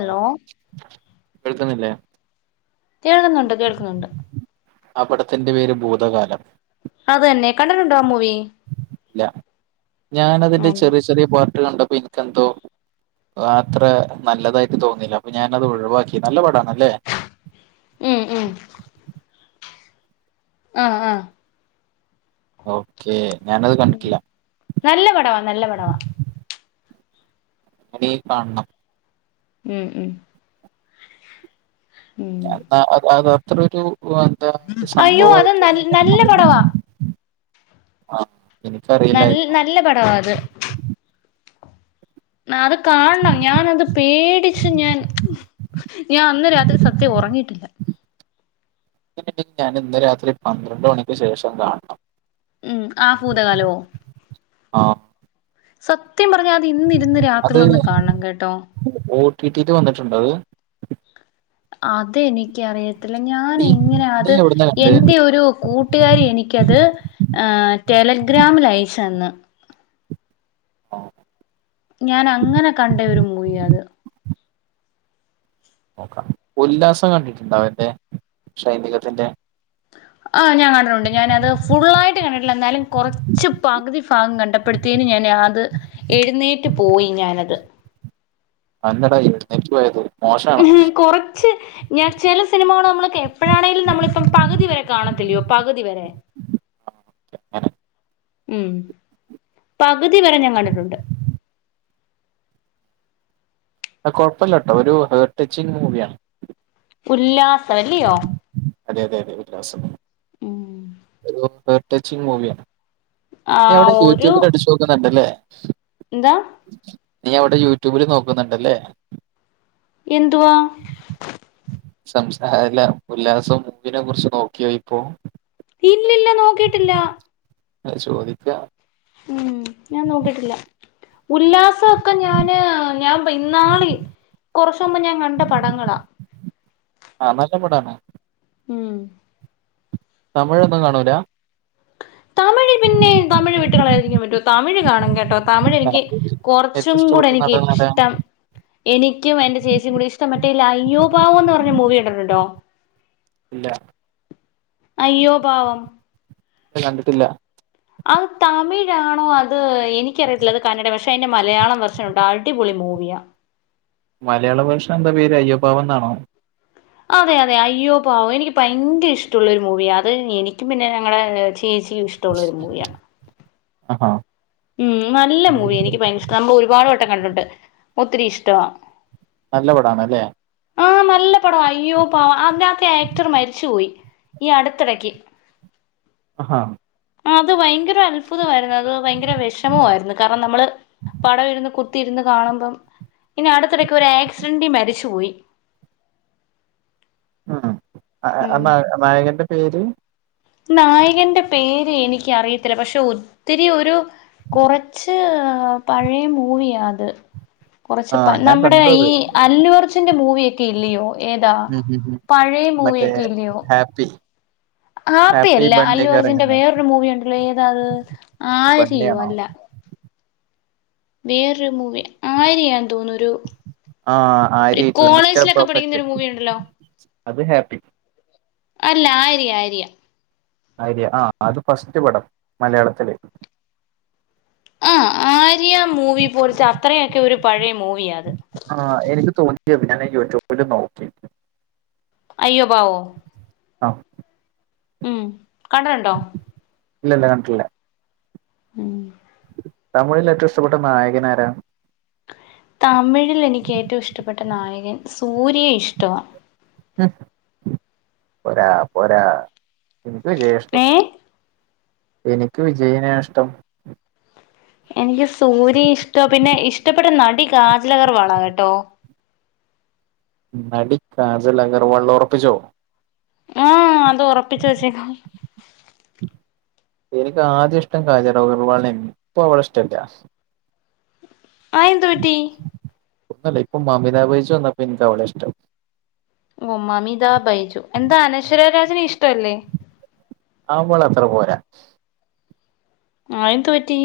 ആഹ്, കേൾക്കുന്നില്ലേ? കേൾക്കുന്നുണ്ട് കേൾക്കുന്നുണ്ട്. ആ പടത്തിന്റെ പേര് ഭൂതകാലം. അതന്നെ കണ്ടിട്ടുണ്ടോ ആ മൂവി? ല്ല. ഞാനതിന്റെ ആണല്ലേ ചെറിയ ചെറിയ പാർട് കണ്ടപ്പോ എനിക്കെന്തോ. ആ അത്ര നല്ലതായിട്ട് തോന്നില്ല. അപ്പൊ ഞാനത് ഒഴിവാക്കി. നല്ല പടാ നല്ലേ. ഉം ഉം. ആഹ് ഹ. ഓക്കേ, ഞാനത് കണ്ടിട്ടില്ല. നല്ല പടവാ നല്ല പടവാ. [unintelligible] കാണണം. ഉം ഉം ഉം. ആ അത് അത്രൊരു വെന്താ ഒരു അയ്യോ അത് ന സംഭവയിട്ടയ്നെ നല്ല കണ്ടില്ല. പടവാ ആഹ് നൽ നല്ല പടവാ അത്. അത് കാണണം. ഞാനത് പേടിച്ച് ഞാൻ. ഞാൻ അന്ന് രാത്രി സത്യം ഉറങ്ങിയിട്ടില്ല. അങ്ങനെങ്കി ഞാൻ ഇന്ന് രാത്രി പന്ത്രണ്ട് മണിക്ക് ശേഷം കാണണം. ഉം ആ പൂതകാലോ? ആഹ് സത്യം പറഞ്ഞാ അത് ഇന്നിരുന്ന് രാത്രിയൊന്നു കാണണം കേട്ടോ. ഓ റ്റി ടീ ല് വന്നിട്ടുണ്ടോ അത്? അത് എനിക്കറിയത്തില്ല. ഞാൻ നീ എങ്ങനെയ നീ അത് എവിടുന്നാ കണ്ടേ എൻ്റെ ഒരു കൂ ട്ടുകാരി എനിക്കത് അഹ് ടെലഗ്രാമിൽ അയച്ച് തന്ന്. ആഹ് ഞാൻ അങ്ങനെ കണ്ട ഒരു മൂവിയ അത്. നോക്കാം. ഉല്ലാസം കണ്ടിട്ടുണ്ടോ മറ്റേ ഷൈനികത്തിന്റെ? ആഹ് ഞാൻ കണ്ടിട്ടുണ്ട്, ഞാനത് ഫുള്ളായിട്ട് കണ്ടിട്ടില്ല. എന്നാലും കൊറ ച്ച് പകുതി ഭാഗം കണ്ടപ്പഴ്ത്തേന്നും, ഞാന് അത് എഴുന്നേറ്റ് പോയി ഞാനത്. അതെന്താട എഴുന്നേറ്റ് പോയത് മോശമാണോ? കൊറച്ച്, ഞാൻ ചില സിനിമകള് നമ്മള്ക്ക് എപ്പഴാണെങ്കിലും നമ്മളിപ്പം പകുതി വരെ കാണത്തില്ലയോ, പകുതി വരെ. ഉം [unintelligible] ഉം പകുതി വരെ ഞാൻ കണ്ടിട്ടുണ്ട്. ആ കുഴപ്പില്ലട്ടോ ഒരു ഹെർട്ട് ടച്ചിങ് മൂവിയാണ്. ഉല്ലാസം അല്ലയോ? അതെ അതെ അതെ ഉല്ലാസം. ഉം. ഒരു ഹെർ ടച്ചിങ് മൂവിയാ. നീ അവിടെ ആഹ് ഒരു യൂട്യൂബിൽ അടച്ച് നോക്കുന്നുണ്ടല്ലേ? എന്താ? നീ അവിടെ യൂട്യൂബില് നോക്കുന്നുണ്ടല്ലേ? എന്തുവാ? സംസാരില്ല. ഉല്ലാസം മൂവിനെ കുറിച്ച് നോക്കിയോ ഇപ്പോ? ഇല്ലില്ല നോക്കിയിട്ടില്ല. അ ചോദിക്ക. ഉം ഞാൻ നോക്കിട്ടില്ല. ഉല്ലാസൊക്കെ ഞാന് ഞാൻ ഇന്നാളി കൊറച്ച് മുമ്പ് ഞാൻ കണ്ട പടങ്ങളാ. ആ നല്ല പടാണ്. ഉം തമിഴൊന്നും കാണൂല. തമിഴ് പിന്നെ തമിഴ് വിട്ടുകളയാതിരിക്കൻ പറ്റോ തമിഴ് കാണും കേട്ടോ. തമിഴ് എനിക്ക് ഏറ്റവും കുറച്ചും കൂടെ ഇഷ്ടപ്പെട്ട എനിക്ക് നടൻ ആരാണ് ഇഷ്ടം എനിക്കും എന്റെ ചേച്ചിക്കും കൂടുതൽ ഇഷ്ടം മറ്റേല്ലേ അയ്യോ പാവം എന്ന് പറഞ്ഞ മൂവി കണ്ടിട്ടുണ്ടോ. ഇല്ല അയ്യോ പാവം ല്ല കണ്ടിട്ടില്ല. അത് തമിഴാണോ അത് എനിക്കറിയത്തില്ല. അത് കന്നട പക്ഷേ അതിൻ്റെ മലയാളം വേർഷൻ ഉണ്ട് അടിപൊളി മൂവിയാ. മലയാള വേർഷൻ എന്താ പേര് അയ്യോ പാവം എന്നാണോ അതെ അതെ അയ്യോ പാവം എനിക്ക് ഭയങ്കര ഇഷ്ടമുള്ളൊരു മൂവിയ അത് എനിക്കും പിന്നെ ഞങ്ങടെ ചേച്ചിയും ഇഷ് ആഹ് ഉം നല്ല മൂവി എനിക്ക് ഭയങ്കര ഇഷ്ട നമ്മ ഒരുപാട് വട്ടം കണ്ടിട്ടണ്ട്. ഒത്തിരി ഇഷ്ടവാ. നല്ല പടാണ് അല്ലേ. ആഹ് നല്ല പടവാ അയ്യോ പാവം അതിനകത്തെ ആക്ടർ മരിച്ചു പോയി ഈ അടുത്തിടക്ക്. ആഹ് അത് ഭയങ്കര അത്ഭുതമായിരുന്നു. അത് ഭയങ്കര വിഷമമായിരുന്നു. കാരണം നമ്മള് പടം ഇരുന്ന് കുത്തി ഇരുന്ന് കാണുമ്പം ഇനി അടുത്തിടക്ക് ഒരു ആക്സിഡൻറ്റി മരിച്ചുപോയി. ഉഹും ആ ഉം. ആ നായകന്റെ പേര്? നായകന്റെ പേര് എനിക്ക് അറിയത്തില്ല. പക്ഷെ ഒത്തിരി ഒരു കൊറച്ച് ആ പഴയ മൂവിയാ അത്. കുറച്ച് പ ആഹ് ഞാൻ നമ്മുടെ കണ്ടു ഈ അത്. ആളുഅർജുന്റെ മൂവിയ ഒക്കെ ഇല്ലയോ. ഏതാ ഉം ഉം ഉം. പഴയ മറ്റേ മൂവിയൊക്കെ ഇല്ലയോ ഹാപ്പി ഹാപ്പി ഹാപ്പില്ല അല്ലു ബണ്ണിയൊക്കെ അർജുന്റെ ഇറങ്ങുന്നെ വേറൊരു മൂവിയണ്ടല്ലോ ഏതാത് ആര്യയോ ബണ്ണിയാണോ? അല്ല വേറൊരു മൂവി ആര്യ ന്തോന്നുന്നു ഒരു ആഹ് ഒരു ആര്യ ടു മിസ്റ്റർ കോളേജിലൊക്കെ പഠിക്കുന്ന പെർഫെക്ട് ഒരു മൂവി ഉണ്ടല്ലോ അത് ഹാപ്പി അല്ല ആര്യ ആര്യ ആര്യ ആ അത് ഫസ്റ്റ് പടം മലയാളത്തില്. ആഹ് ആര്യ മൂവി പോലത്തെ അത്രയൊക്കെ ഒരു പഴയ മൂവിയ അത് ആഹ് എനിക്ക് തോന്നി അതെ. ഞാന് യൂട്യൂബില് നോക്കി അയ്യോ പാവോ ആഹ് ഉം കണ്ടിട്ടുണ്ടോ ഇല്ല ഇല്ല കണ്ടിട്ടില്ലേ. ഉം തമിഴിൽ ഏറ്റവും ഇഷ്ടപ്പെട്ട നായകൻ ആരാ? തമിഴിൽ എനിക്ക് ഏറ്റവും ഇഷ്ടപ്പെട്ട നായകൻ സൂര്യ ഇഷ്ട്ടവ. ഉം പോരാ പോരാ എനിക്ക് വിജയിയെ ഇഷ്ടം. ഏ എനിക്ക് വിജയിനെ ഇഷ്ടം. എനിക്ക് സൂര്യ ഇഷ്ട്ട. പിന്നെ ഇഷ്ടപ്പെട്ട നടി കാജൽ ആഗ്രവൾ ആണ് കേട്ടോ നടി കാജൽ ആഗ്രവൾ ഉറപ്പിച്ചോ ആ അത് ഉറപ്പിച്ച വെച്ചേക്ക എനിക്ക് ആദ്യം ഇഷ്ടം കാജൽ ആഗ്രവൾനേതായിരിന്നു ഇപ്പ അവള ഇഷ്ടല്ല. ആയിയെന്തുപറ്റി ഇപ്പോയില്ല ഇപ്പം മാമിത ബൈജു വന്നപ്പോൾ ഇക്ക് അവള ഇഷ്ടം ഉം മാമിത ബൈജു എന്താ അനശ്വര രാജന് ഇഷ്ട അല്ലേ? അവള് അത്ര പോരാ. ആഹ് എന്തു പറ്റി.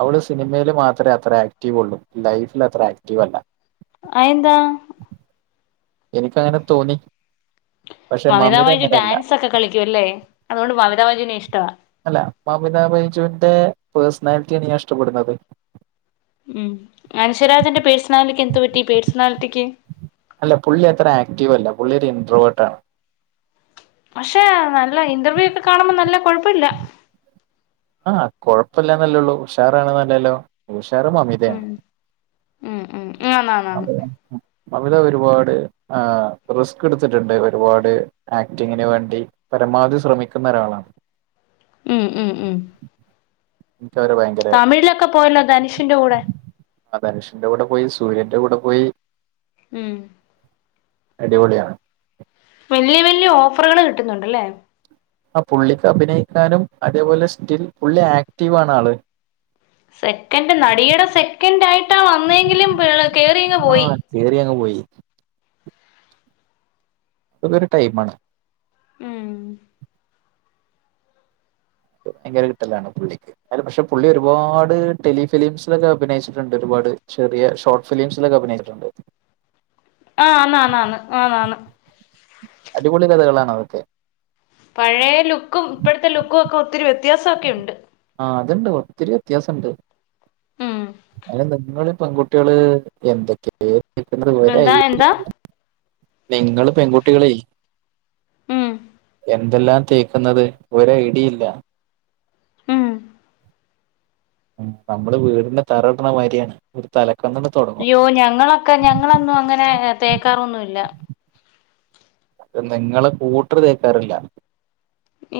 അവള് സിനിമേല് മാത്രേ അത്ര ആക്റ്റീവ് ഒള്ളൂ ലൈഫില് അത്ര ആക്റ്റീവ് അല്ല അഎന്താ എനിക്ക് അങ്ങനെ തോന്നി പക്ഷെ മമിതാ മമിത ബജി അങ്ങനെയല്ല ഡാൻസ് ഒക്കെ കളിക്ക്യെല്ലേ അതോണ്ട് മമ താ ബജിനെ ഇഷ്ടാ അല്ല മമിതാ ബൈജുവിന്റെ പേഴ്സണാലിറ്റിയാണ് ഞാൻ ഇഷ്ടപ്പെടുന്നത് ഉം അനുഷരാജന്റെ പേഴ്സണാലിക്ക് എന്തു പറ്റി പേഴ്സണാലിറ്റിക്ക് അല്ല പുള്ളി അത്ര ആക്റ്റീവല്ല പുള്ളി ഒര് എൻട്രോവേട്ട്ആണ് പക്ഷെ നല്ല ഇന്റർവ്യൂ ഒക്കെ കാണുമ്പോ നല്ല കൊഴപ്പ്യല്ല ആഹ് കൊഴപ്പല്ലന്നല്ലെള്ളൂ ഉഷാറാണ് ന്നല്ലല്ലോ ഉഷാറ് മമിതേണ് ഉം [inaudible] ഉം ഉം ആന്നാന്നാന്ന് [unintelligible] മമിത ഒരുപാട് ആഹ് റിസ്ക് ഇട്ത്തിട്ട്ണ്ട് ഒരുപാട് ആക്ടിങ്ങിന് വേണ്ടി പരമാവധി ശ്രമിക്കുന്ന ഒരാളാണ് ഉം ഉം ഉം എനിക്ക് അവരെ ഭയങ്ക തമിഴിലൊക്കെ പോയല്ലോ ദനുഷിന്റെ കൂടെ ആഹ് ധനുഷിന്റെ കൂടെ പോയി സൂര്യന്റെ കൂടെ പോയി ഉം അടിപൊളിയാണ് വല്ല്യ വല്ല്യ ഓഫറുകൾ കിട്ടുന്നുണ്ട്ല്ലേ ആഹ് പുള്ളിക്ക് അഭിനയിക്കാനും അതേപോലെ സ്റ്റിൽ പുള്ളി ആക്റ്റീവാണ് ആള് സെക്കൻഡ് നടിയുടെ സെക്കൻഡായിട്ടാ വന്നെങ്കിലും പി കേറിങ്ങ് പോയി കേറിഅങ് പോയി അതൊരു ടൈമാണ് ഉം പിന്നങ്ങനൊരു കിട്ടലാണ് പുള്ളിക്ക് അയ്ല പക്ഷെ പുള്ളി ഒരുപാട് ടെലിഫിലിംസിലൊക്കെ അഭിനയിച്ചിട്ട്ണ്ട് ഒരുപാട് ചെറിയ ഷോർട്ട് ഫിലിംസിലൊക്കെ അഭിനയിച്ചിട്ട്ണ്ട് ആഹ് ന്നാന്നാന്ന് ആന്ന് അടിപൊളി ലതകളാണ് അവൾക്ക് പഴേ ലുക്കും ഇപ്പഴ്ത്തെ ലുക്കൊക്കെ ഒത്തിരി വ്യത്യാസ ഒക്കെയുണ്ട് ആഹ് അത്ണ്ട് ഒത്തിരി വ്യത്യാസണ്ട് ഉം അയ്ന് നിങ്ങള് ഈ പെൺ കുട്ട് കുട്ട്യാള് എന്തൊക്കേ തേക്കുന്നത് ഒരയ്ടേം എന്താ ഇല്ല്യ എന്താ നിങ്ങള് പെൺകുട്ടികളേ ഉം എന്തെല്ലാം തേക്ക്ന്നത് ഒരഐടീം ഇല്ല ഉം നമ്മള് വീടിന്റെ തറട്ണമാര്യാണ് ഒരു തലക്കന്നങ്ങ് ഇയ്യോ ഞങ്ങളൊക്കെ ഞങ്ങളൊന്നും അങ്ങനെ തേക്കാറൊന്നു ഇല്ല നിങ്ങള്കൂട്ടറ് തേക്കാറില്ല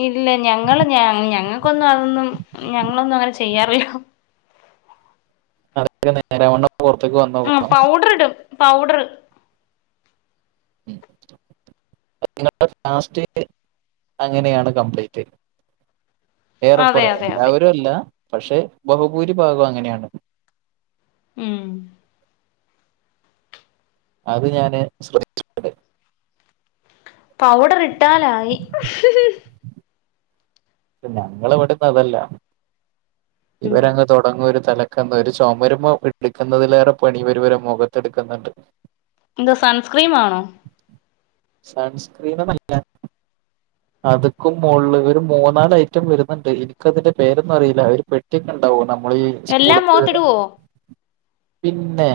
ഇല്ല ഞങ്ങള് ഞ ഞങ്ങക്കൊന്നും അതൊന്നും ഞങ്ങളൊന്നും അങ്ങനെ ചെയ്യാറില്ല അതൊക്കെ നേരാവണ്ണം പൊറത്ത്ക്ക് വന്നോക്കണം അവസ് പൗഡറ്ടും പൗഡറ് മ് ലാസ്റ്റ് അങ്ങനെയാണ് കംപ്ലയിന്റ് അതെ ഏറെക്കുറെ അതെ അതെ എല്ലാവരുംല്ല പക്ഷെ ബഹുഭൂരിഭാഗം അങ്ങനെയാണ് ഉം അത് ഞാന് ശ്രദ്ധിച്ച പൗഡറിട്ടാലായി പിന്നെ ഇങ്ങളവ്ടതൊന്നല്ലാ ഉം ഇവരങ് തൊടങ്ങും ഒരു തലക്ക- ക്കന്ന് ഒരു ചൊമര്മ്മേ ഇട്ക്ക്ന്നതിലേറേ പണി ഇവര് ഇവരെ മൊകത്ത്ട്ക്ക്ന്ന്ണ്ട് ന്താ സൺസ്ക്രീം ആണോ? സൺസ്ക്രീന്നല്ല അത്ക്കും മോൾല് ഇവരു മോ മൂന്നാലയ്റ്റം വരുന്നുണ്ട് ഇൻക്കതിന്റെ പേരൊന്നും അറില്ല. ഒര് പെട്ടിയൊക്കെ ഉണ്ടാവും നമ്മളീ എല്ലാം സ്കൂള്ക്ക് മുഖത്തിടുവോ പിന്നെ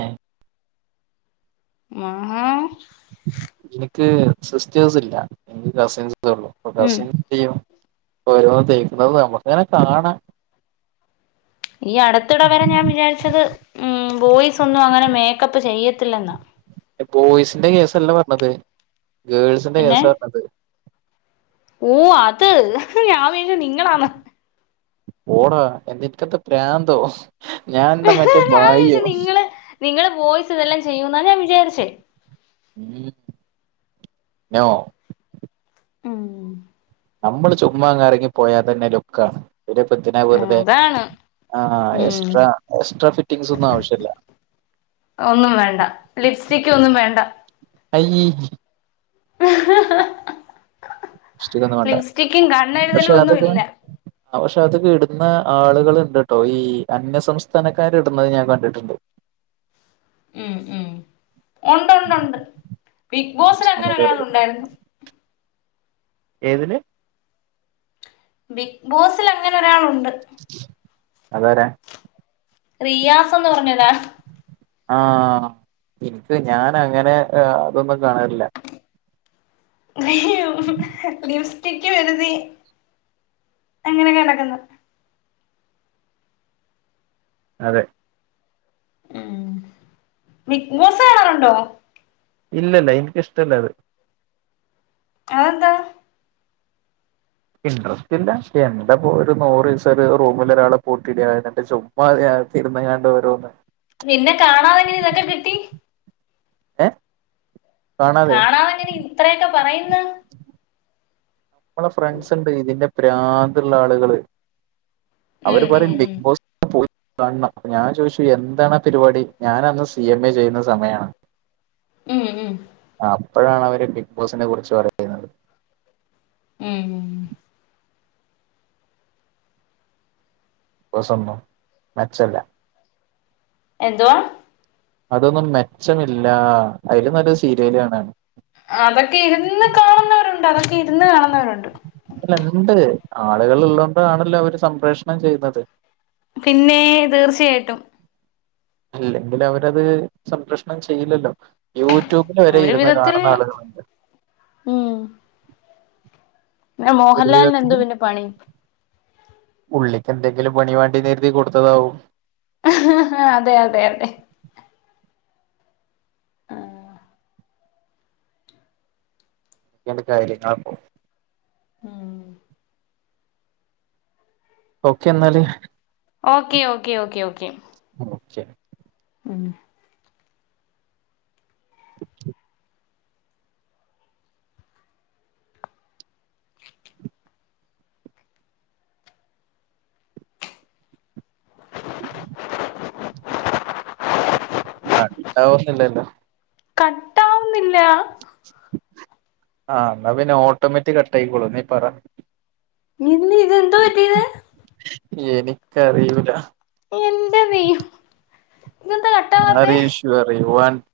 ആഹാ എനിക്ക് സിസ്റ്റേഴ്സ് ല്ല എനിക്ക് കസിൻസൊള്ളു അപ്പൊ ഉം കസിൻസെ ന്തെയ്യും ഓരോന്ന് തേക്ണത് നമ്ക്ക്ങ്ങനെ കാണാ. ഈ അട്ത്തിടേ വരെ ഞാൻ ഉം ബോയ്സൊന്നും മേക്കപ്പ് ചെയ്യത്തില്ലന്നാ ല്ല ബോയ്സിന്റെ കേസല്ല പറഞ്ഞത് ഗേൾസിന്റെ കേസാ പറഞ്ഞത് ഓഹ് അത് ഞാൻ വിചാരിച്ചത് നിങ്ങളാന്ന് പോടാ എന്തെന്ക്കന്താ പ്രാന്തോ ഞാനെന്താ മറ്റേ ഞാൻ വിചാരിച്ചു ഭായിയോ നിങ്ങള് നിങ്ങള് ബോയ്സ് ഇതെല്ലാം ചെയ്യൂന്നാ ഞാ വിചാരിച്ചേ മ്. നൊ മ്ഹ് നമ്മള് ചുമ്മാ അങ് ഇറങ്ങി പോയാതന്നെ ലുക്കാണ്. പിന്നെപ്പെന്തിനാ ഉം വെറുതെ അതാണ് ആഹ് എസ്ട്രാ എസ്ട്രാ ഫിറ്റിംഗ്സൊന്നും ആവശ്യല്ല ഒന്നും വേണ്ട ലിപ്സ്റ്റിക്കൊന്നും വേണ്ട അയ്യീ ലിപ്സ്റ്റിക് ഒന്നും വേണ്ട ലിപ്സ്റ്റിക്കും കണ്ണെഴുതലു പക്ഷെ ഒന്നു അതൊക്കെ ഇല്ല ആഹ് പക്ഷെ അതൊക്കെയിടുന്ന ആളുകള്ണ്ട്ട്ടോ ഈ അന്യസംസ്ഥാനക്കാര്ട്ന്നത് ഞാൻ കണ്ടിട്ട്ണ്ട് ഉം ഉം ഉണ്ടൊണ്ടുണ്ട് ബിഗ് സംസ്ഥാനക്കാര് ബോസിലങ്ങനൊരാള് ഉണ്ടായിരുന്നു ഏതില്? ബിഗ് ബോസില് അങ്ങനെ ഒരാളുണ്ട് അതാരാ? റിയാസന്ന് പറഞ്ഞൊരാ ആഹ് ഇൻക്ക് ഞാൻ അങ്ങനെ ഏഹ് അതൊന്നും കാണാൽല്ല ലിപ്സ്റ്റിക്ക് വരുതി അങ്ങനെയൊക്കെ നടക്കുന്നു അതെ ഉം ബിഗ് ബോസ് കാണാറുണ്ടോ? ഇല്ലല്ല ഇൻക്കിഷ്ടല്ല അത് അതെന്താ? ഇൻ്ററസ്റ്റ് ഇല്ല എന്താ പോ ഒരു നൂറിസ ഒരു റൂമിൽ ഒരാളെ പൂട്ടിടാ എന്നിട്ട് ചു മ്മാ അകത്തിരുന്നാണ്ട് ഓരോന്ന് പിന്നെ കാണാതെങ്ങനെ ഇതൊക്കെ കിട്ടി ഏഹ്? കാണാതെ കാണാതെങ്ങനെ ഇത്രയൊക്കെ പറയുന്ന് നമ്മള ഫ്രണ്ട്സ് ണ്ട് ഇതിന്റെ പ്രാന്തുള്ള ആളുകള് ഉം അവര് ഉം പറയും ബിഗ് ബോസ് പോയി കാണണം. ഞാൻ ചോദിച്ചു എന്താണാ പരിപാടി ഞാൻ അന്ന് സി എം എ ചെയ്യുന്ന സമയാണ് [inaudible] ഉം ഉം ആഹ് അപ്പഴാണ് അവര് ബിഗ് ബോസിനെ കുറിച്ച് പറയുന്നത് ഉം ഉം ബോസൊന്നും മെച്ചല്ല എന്തുവാ അതൊന്നും മെച്ചമില്ലാ അയ്ലും നല്ലത് സീരിയല് കാണാണ് അതൊക്കെ ഇരുന്ന് കാണുന്നവരുണ്ട് അതൊക്കെ ഇരുന്ന് കാണുന്നവരുണ്ട്. അല്ല ഇണ്ട്. ആളുകൾ ഉള്ളോണ്ടാണല്ലോ അവര് സംപ്രേഷണം ചെയ്യുന്നത് പിന്നേ തീർച്ചയായിട്ടും ഇല്ലെങ്കിൽ അവരത് സംപ്രേക്ഷണം ചെയ്യില്ലല്ലോ യൂട്യൂബില് വരെ ഒരു ഇരുന്ന് വിധത്തിൽ കാണുന്ന ആളുകളുണ്ട് ഉം ഒരു മോഹൻലാലിന് വിധത്തില് എന്തുവ പിന്നെ പണി പുള്ളിക്ക് എന്തെങ്കിലും പണി വേണ്ടെന്ന് കരുതി കൊടുത്തതാവും അതെ അതെ അതെ ആഹ് കാര്യങ്ങൾ ഉം ഓക്കെ എന്നാല് okay okay okay okay okay ഉം [inaudible] കട്ടാവുന്നില്ലല്ലോ കട്ടാവുന്നില്ല ആ എന്നാ പിന്നെ ഓട്ടോമാറ്റിക് കട്ട് ആയിക്കോളൂ നീ പറ ഇന്ന് ഇതെന്ത് പറ്റി ഇത് എനിക്കറിയൂല എൻ്റ ദൈവമെ ഇതെന്താ കട്ടാവാത്തെ ഇഷ്യൂ പറയും [unintelligible]